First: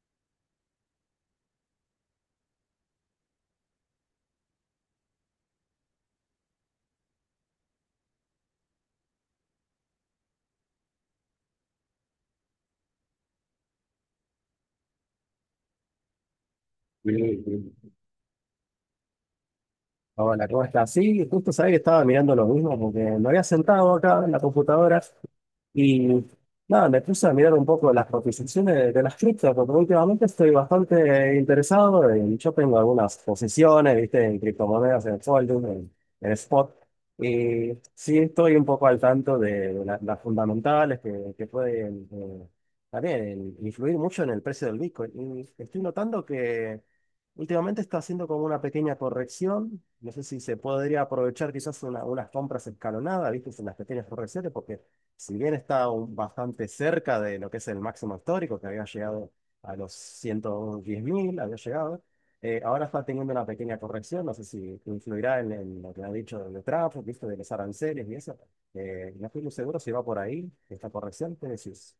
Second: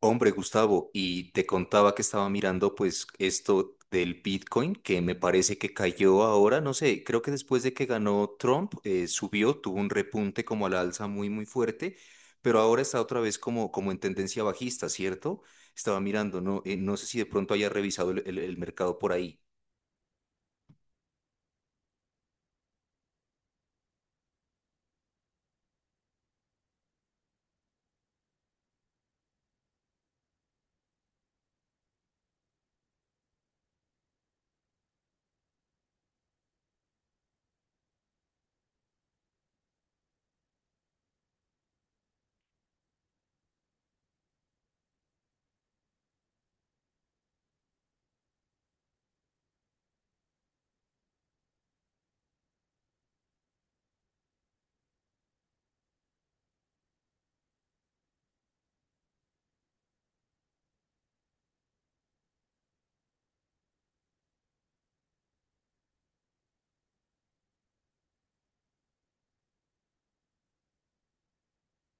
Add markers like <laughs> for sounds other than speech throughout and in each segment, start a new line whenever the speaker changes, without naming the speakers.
Hombre, Gustavo, y te contaba que estaba mirando pues esto del Bitcoin, que me parece que cayó ahora, no sé, creo que después de que ganó Trump, subió, tuvo un repunte como a la alza muy, muy fuerte, pero ahora está otra vez como en tendencia bajista, ¿cierto? Estaba mirando, no, no sé si de
Sí,
pronto haya
sí.
revisado el mercado por ahí.
Hola, ¿cómo estás? Sí, justo sabía que estaba mirando lo mismo porque me había sentado acá en la computadora y nada, me puse a mirar un poco las cotizaciones de las criptos porque últimamente estoy bastante interesado y yo tengo algunas posiciones, viste, en criptomonedas, en Folding, en Spot y sí estoy un poco al tanto de las fundamentales que pueden también influir mucho en el precio del Bitcoin y estoy notando Últimamente está haciendo como una pequeña corrección. No sé si se podría aprovechar quizás unas compras escalonadas, ¿viste? En las pequeñas correcciones, porque si bien está bastante cerca de lo que es el máximo histórico, que había llegado a los 110 mil, había llegado, ahora está teniendo una pequeña corrección. No sé si influirá en lo que ha dicho de Trump, ¿viste? De los aranceles y eso. No estoy muy seguro si va por ahí esta corrección. ¿Qué decís?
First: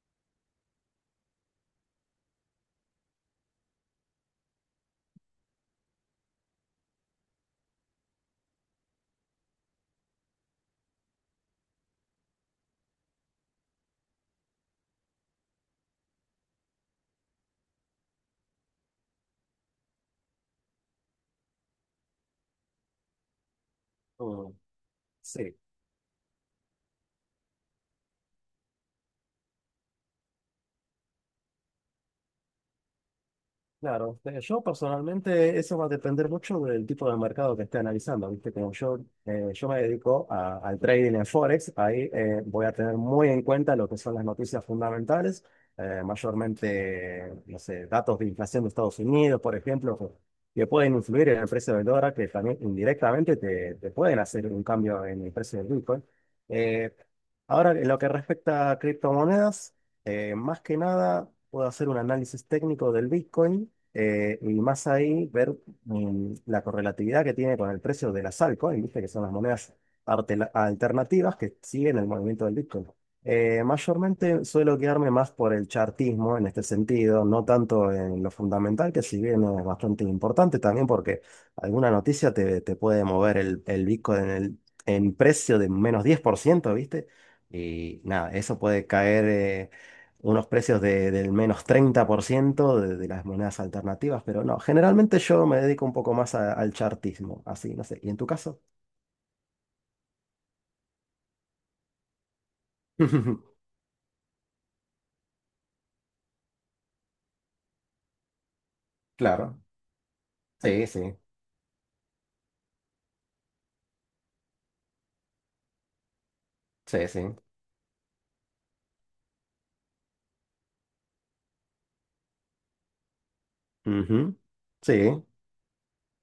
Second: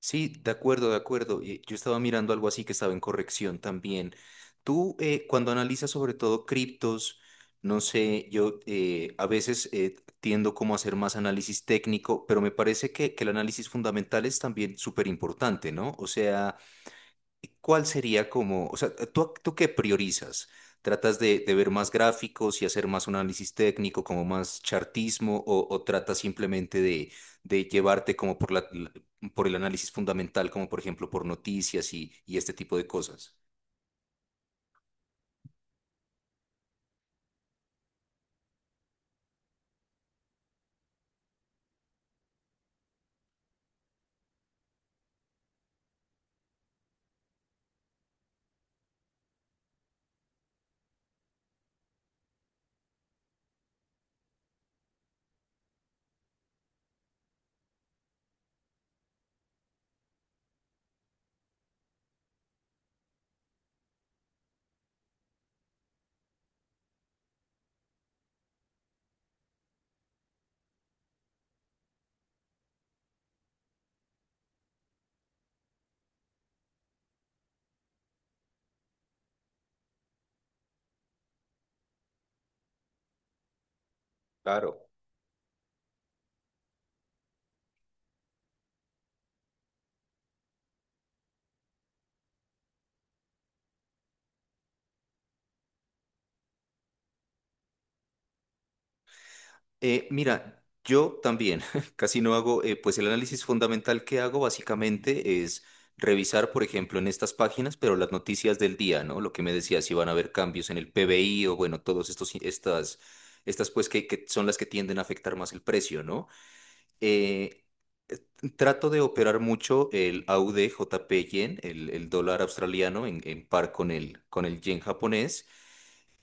Sí, de acuerdo, de acuerdo. Yo estaba mirando algo así que estaba en corrección también. Tú, cuando analizas sobre todo criptos, no sé, yo a veces tiendo como a hacer más análisis técnico, pero me parece que el análisis fundamental es también súper importante, ¿no? O sea, ¿cuál sería como, o sea, tú qué priorizas? ¿Tratas de ver más gráficos y hacer más un análisis técnico, como
Mm,
más chartismo,
sí.
o tratas simplemente de llevarte como por la por el análisis fundamental, como por ejemplo por noticias y este tipo de cosas?
Claro, yo personalmente eso va a depender mucho del tipo de mercado que esté analizando, ¿viste? Como yo, yo me dedico al trading en Forex. Ahí voy a tener muy en cuenta lo que son las noticias fundamentales, mayormente, no sé, datos de inflación de Estados Unidos, por ejemplo, que pueden influir en el precio del dólar, que también indirectamente te pueden hacer un cambio en el precio del Bitcoin. Eh, Ahora, en lo que respecta a criptomonedas, más que nada, puedo hacer un análisis técnico del Bitcoin y más ahí ver la correlatividad que tiene con el precio de las altcoins, ¿viste? Que son las monedas alternativas que siguen el movimiento del Bitcoin. Mayormente suelo quedarme más por el chartismo en este sentido, no tanto en lo fundamental, que si bien es bastante importante también porque alguna noticia te puede mover el Bitcoin
Claro.
en precio de menos 10%, ¿viste? Y nada, eso puede caer. Unos precios del menos 30% de las monedas alternativas, pero no, generalmente yo me dedico un poco más al chartismo, así, no sé. ¿Y en tu caso?
Mira, yo también <laughs> casi no hago, pues el
<laughs>
análisis fundamental que hago básicamente es revisar, por ejemplo, en estas páginas, pero las noticias del día, ¿no? Lo que me
Claro,
decía, si van a haber cambios en
sí,
el
sí,
PBI o bueno, todos estos, estas, estas pues que son las que tienden a afectar más el precio, ¿no?
sí, sí.
Eh, trato de operar mucho el AUD JP Yen, el dólar australiano en par
Ujú.
con el yen
Sí,
japonés.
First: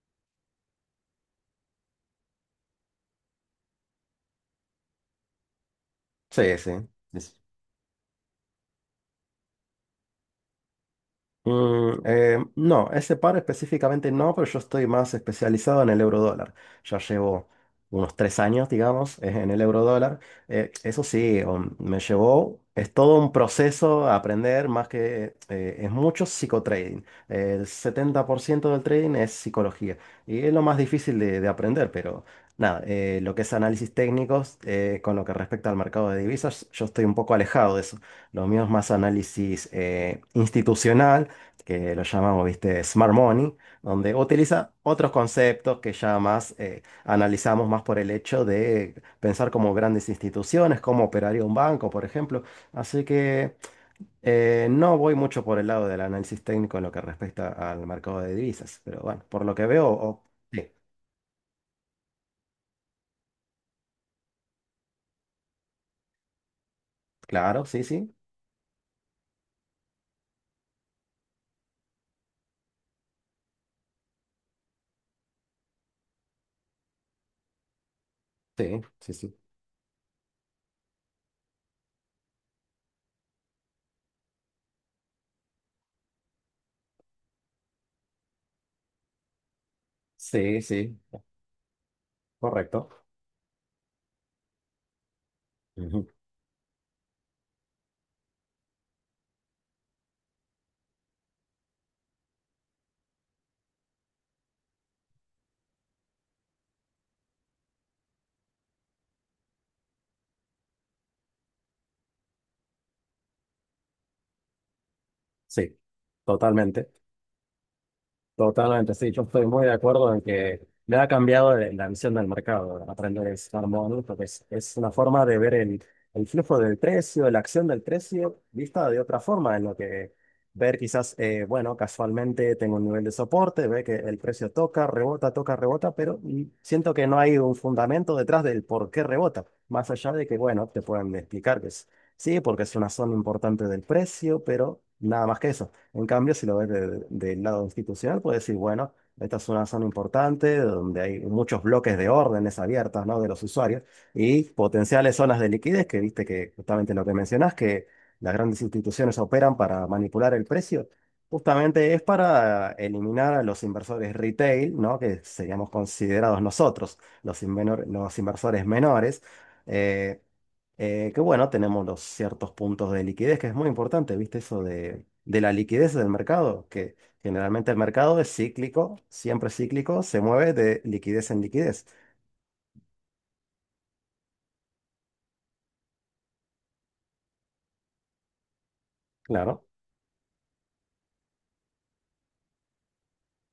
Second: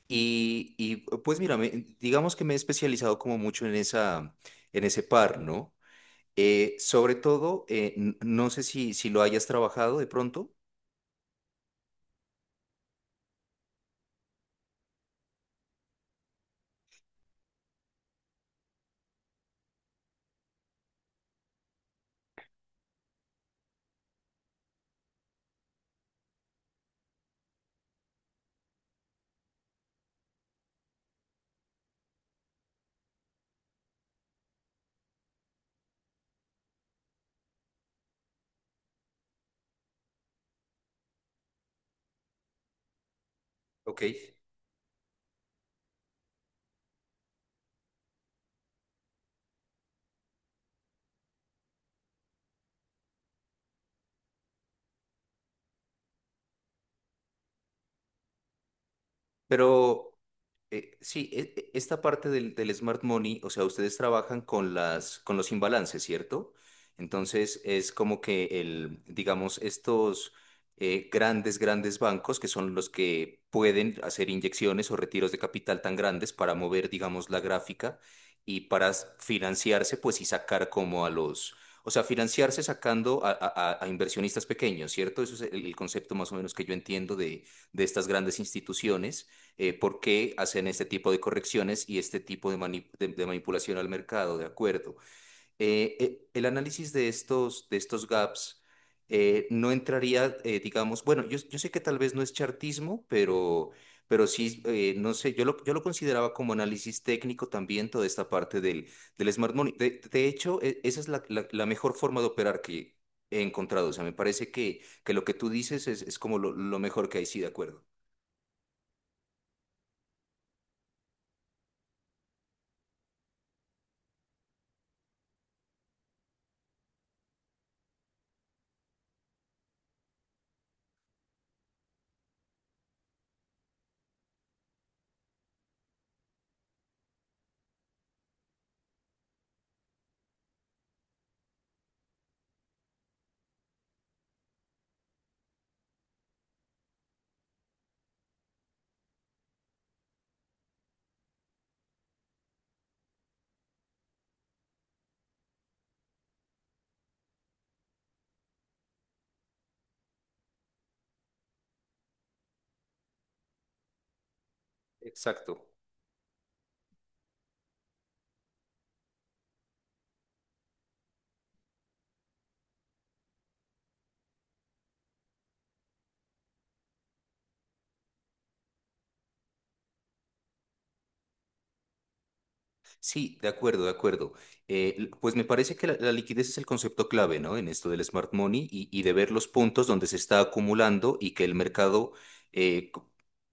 Y, pues mira, digamos que me he especializado como mucho en esa, en ese par, ¿no?
sí, sí.
Sobre todo, no sé si, si lo hayas trabajado de pronto.
No, ese par específicamente no, pero yo estoy más especializado en el eurodólar. Ya llevo unos 3 años, digamos, en el eurodólar. Eso sí, me llevó, es todo un proceso a aprender, más que es mucho psicotrading. El 70% del trading es psicología y es lo más difícil de aprender, pero nada, lo que es análisis técnicos con lo que respecta al mercado de divisas, yo estoy un poco alejado de eso. Lo mío es más análisis institucional, que lo llamamos, viste, Smart Money,
Ok.
donde utiliza otros conceptos que ya más analizamos más por el hecho de pensar como grandes instituciones, cómo operaría un banco, por ejemplo. Así que no voy mucho por el lado del análisis técnico en lo que respecta al mercado de divisas, pero bueno, por lo que veo,
Pero
sí,
Sí, esta parte del, del smart money, o sea, ustedes trabajan con las, con los imbalances, ¿cierto? Entonces
claro, sí,
es
sí,
como que el, digamos, estos grandes, grandes bancos que son los que pueden hacer inyecciones o retiros de capital tan grandes para mover, digamos, la gráfica y
sí,
para
sí, sí,
financiarse, pues y sacar como a los, o sea, financiarse sacando a, a inversionistas pequeños, ¿cierto? Eso es el concepto más o menos que yo entiendo de estas grandes instituciones por qué
sí,
hacen este
sí,
tipo de correcciones y este tipo de,
correcto.
de manipulación al mercado, ¿de acuerdo?
Ujú,
El análisis de estos gaps no entraría, digamos, bueno, yo sé que tal vez no es chartismo, pero sí, no sé, yo lo consideraba como análisis técnico también toda esta parte del, del smart money. De hecho, esa es la, la mejor forma de operar que he encontrado. O sea, me parece que lo que tú
sí,
dices es como lo
totalmente.
mejor que hay, sí, de acuerdo.
Totalmente, sí, yo estoy muy de acuerdo en que me ha cambiado la visión del mercado, aprender a estar mono, porque es una forma de ver el flujo del precio, la acción del precio, vista de otra forma, en lo que ver quizás, bueno, casualmente tengo un nivel de soporte, ve que el precio toca, rebota, pero siento que no hay un fundamento detrás del por qué rebota, más allá de que, bueno, te pueden explicar que es, sí, porque es una zona importante del precio, pero nada más que eso. En cambio, si lo ves del lado institucional, puedes decir, bueno, esta es una zona importante donde hay muchos bloques de órdenes abiertas, ¿no? De los usuarios y potenciales zonas de liquidez, que viste que justamente lo que mencionás, que las grandes instituciones operan para manipular el precio, justamente es para eliminar a los inversores retail, ¿no? Que
Exacto.
seríamos considerados nosotros, los, los inversores menores. eh, que bueno, tenemos los ciertos puntos de liquidez, que es muy importante, ¿viste? Eso de la liquidez del mercado, que generalmente el mercado es cíclico, siempre cíclico, se mueve de liquidez en liquidez.
Sí, de acuerdo, de acuerdo. Pues me parece que la liquidez es el concepto clave, ¿no? En esto del smart money y de ver los
Claro.
puntos donde se está acumulando y que el mercado eh, co-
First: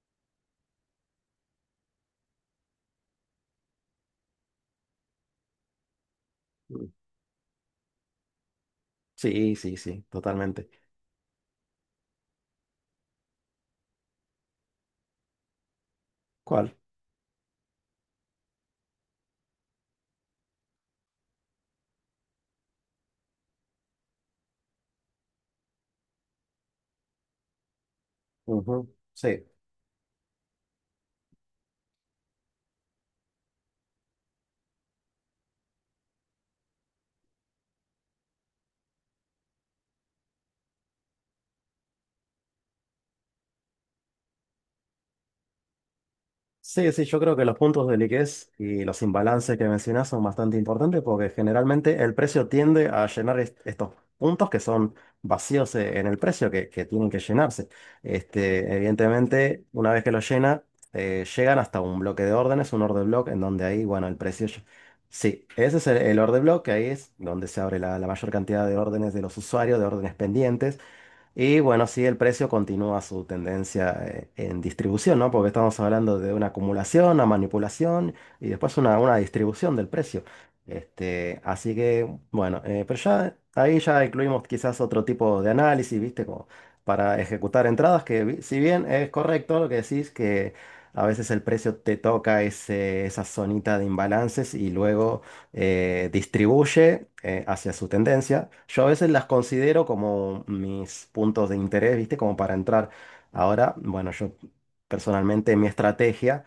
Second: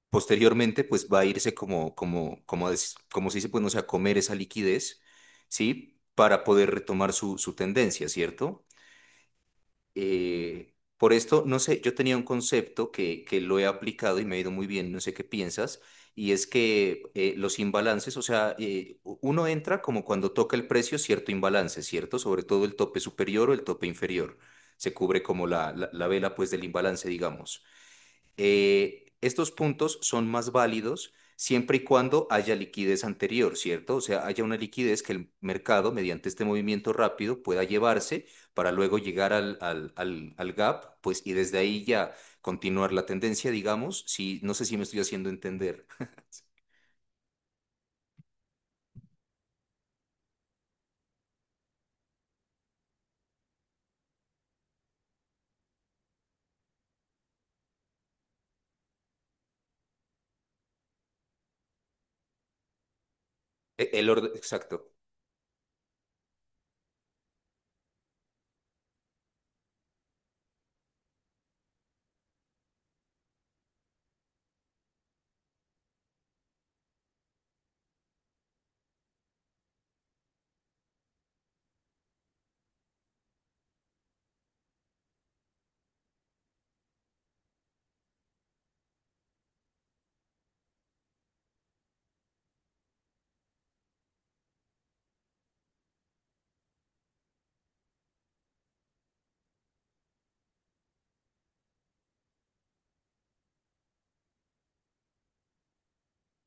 posteriormente pues va a irse como, como, como, como se dice, pues no sé, a comer esa liquidez, ¿sí? Para poder
Mm.
retomar su, su tendencia, ¿cierto?
Sí, sí, sí, totalmente.
Por esto, no sé, yo tenía un concepto que lo he aplicado y me ha ido muy bien, no sé qué piensas, y es
¿Cuál?
que los imbalances, o sea, uno entra como cuando toca el precio cierto imbalance, ¿cierto? Sobre todo el tope superior o el tope inferior. Se cubre como la vela pues del imbalance, digamos.
Ujú, sí.
Estos puntos son más válidos siempre y cuando haya liquidez anterior, ¿cierto? O sea, haya una liquidez que el mercado, mediante este movimiento rápido, pueda llevarse para luego llegar al, al, al, al gap, pues, y desde ahí ya continuar la tendencia, digamos, si, no sé si me estoy haciendo entender. <laughs>
Sí, sí, yo creo que los puntos de liquidez y los imbalances que mencionas son bastante importantes porque generalmente el precio tiende a llenar estos puntos que son vacíos en el precio, que tienen que llenarse. Este, evidentemente, una vez que lo llena, llegan hasta un bloque de órdenes, un order block, en donde ahí, bueno,
El
el
orden,
precio... ll-
exacto,
Sí, ese es el order block, que ahí es donde se abre la mayor cantidad de órdenes de los usuarios, de órdenes pendientes. Y bueno, sí, el precio continúa su tendencia en distribución, ¿no? Porque estamos hablando de una acumulación, una manipulación y después una distribución del precio. Este, así que, bueno, pero ya ahí ya incluimos quizás otro tipo de análisis, ¿viste? Como para ejecutar entradas, que si bien es correcto lo que decís, que a veces el precio te toca ese, esa zonita de imbalances y luego distribuye hacia su tendencia. Yo a veces las considero como mis puntos de interés, ¿viste? Como para entrar. Ahora, bueno, yo personalmente mi estrategia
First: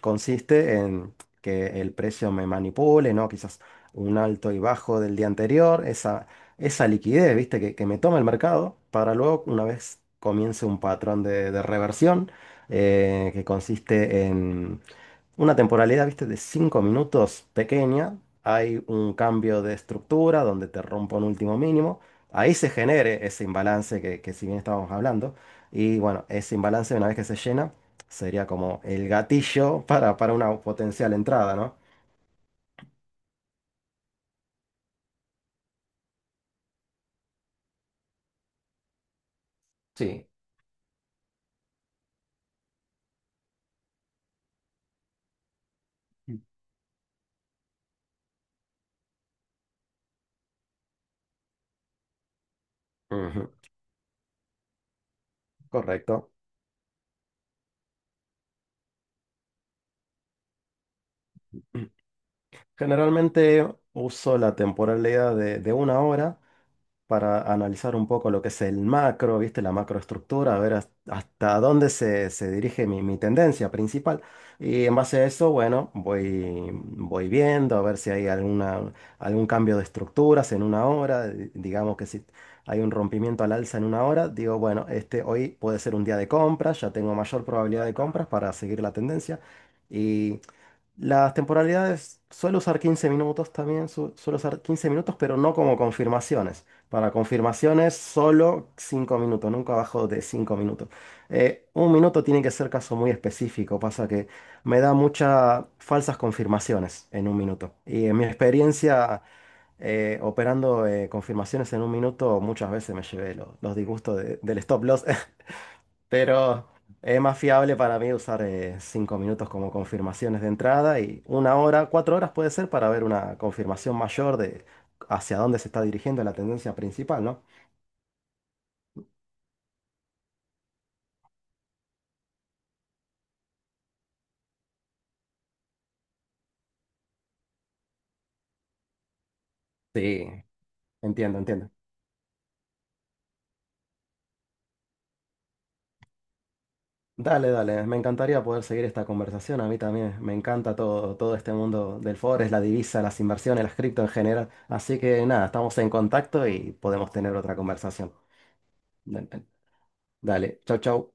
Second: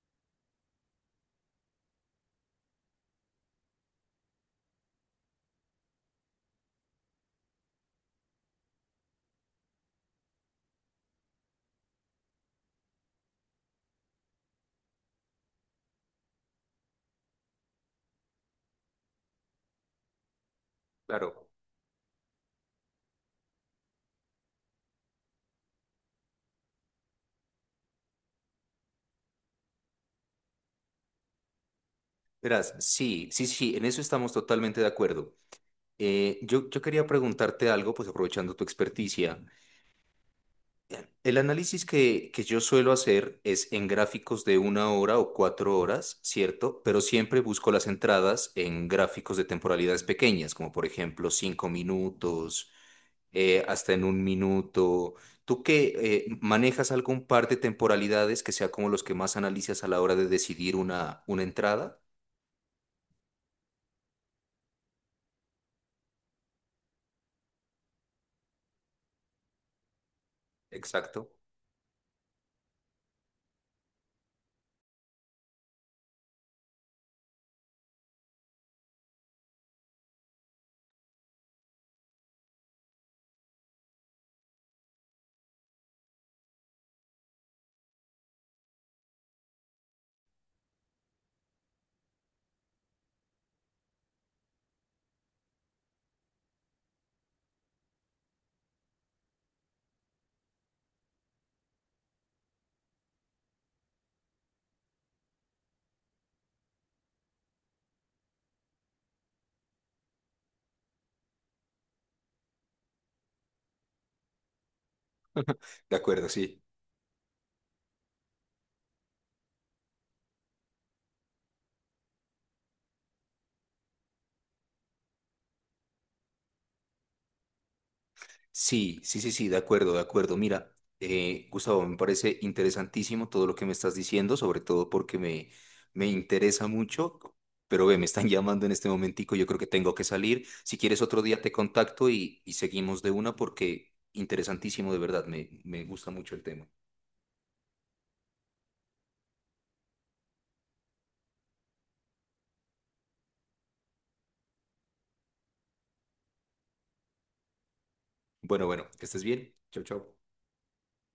consiste en que el precio me manipule, ¿no? Quizás un alto y bajo del día anterior, esa liquidez, ¿viste? Que me toma el mercado para luego, una vez comience un patrón de reversión, que consiste en una temporalidad, viste, de 5 minutos pequeña. Hay un cambio de estructura donde te rompo un
claro.
último mínimo. Ahí se genere ese imbalance que si bien estábamos hablando. Y bueno, ese imbalance una vez que se llena sería como el gatillo <laughs> para una potencial entrada, ¿no?
Verás, sí, sí, sí, en eso estamos totalmente de acuerdo. Yo quería preguntarte algo, pues aprovechando tu experticia.
Sí.
El análisis que yo suelo hacer es en gráficos de una hora o cuatro horas, ¿cierto? Pero siempre busco las entradas en gráficos de temporalidades pequeñas, como por ejemplo cinco minutos,
Ujú,
hasta en un minuto. ¿Tú que
correcto.
manejas algún par de temporalidades que sea como los que más analizas a la hora de decidir una entrada?
<clears throat> Generalmente uso la temporalidad de una hora para analizar un poco lo que es el macro, ¿viste? La macroestructura, a ver
Exacto.
hasta dónde se dirige mi tendencia principal. Y en base a eso, bueno, voy viendo a ver si hay alguna, algún cambio de estructuras en una hora. Digamos que si hay un rompimiento al alza en una hora, digo, bueno, este hoy puede ser un día de compras, ya tengo mayor probabilidad de compras para seguir la tendencia. Y las temporalidades, suelo usar 15 minutos también, suelo usar 15 minutos, pero no como confirmaciones. Para confirmaciones, solo 5 minutos, nunca abajo de 5 minutos. Un minuto tiene que ser caso muy específico, pasa que me da muchas falsas confirmaciones en un minuto. Y en mi experiencia operando confirmaciones en un minuto, muchas veces me llevé los disgustos del stop loss,
De
<laughs>
acuerdo, sí.
pero es más fiable para mí usar 5 minutos como confirmaciones de entrada y una hora, 4 horas puede ser para ver una confirmación mayor de hacia dónde se está dirigiendo la tendencia principal, ¿no?
Sí, sí, sí, sí, de acuerdo, de acuerdo. Mira, Gustavo, me parece interesantísimo todo lo que me estás diciendo, sobre todo porque me interesa mucho, pero ve, me están <laughs> llamando en este momentico, yo creo que tengo que
Sí,
salir. Si quieres otro
entiendo,
día te
entiendo.
contacto y seguimos de una porque interesantísimo, de verdad, me gusta mucho el tema.
Dale, dale, me encantaría poder seguir esta conversación, a mí también, me encanta todo, todo este mundo del forex, la divisa, las inversiones, las cripto en general, así que nada, estamos en contacto y podemos tener otra conversación.
Bueno, bueno, que estés
Dale,
bien. Chao, chao.
dale. Chau, chau.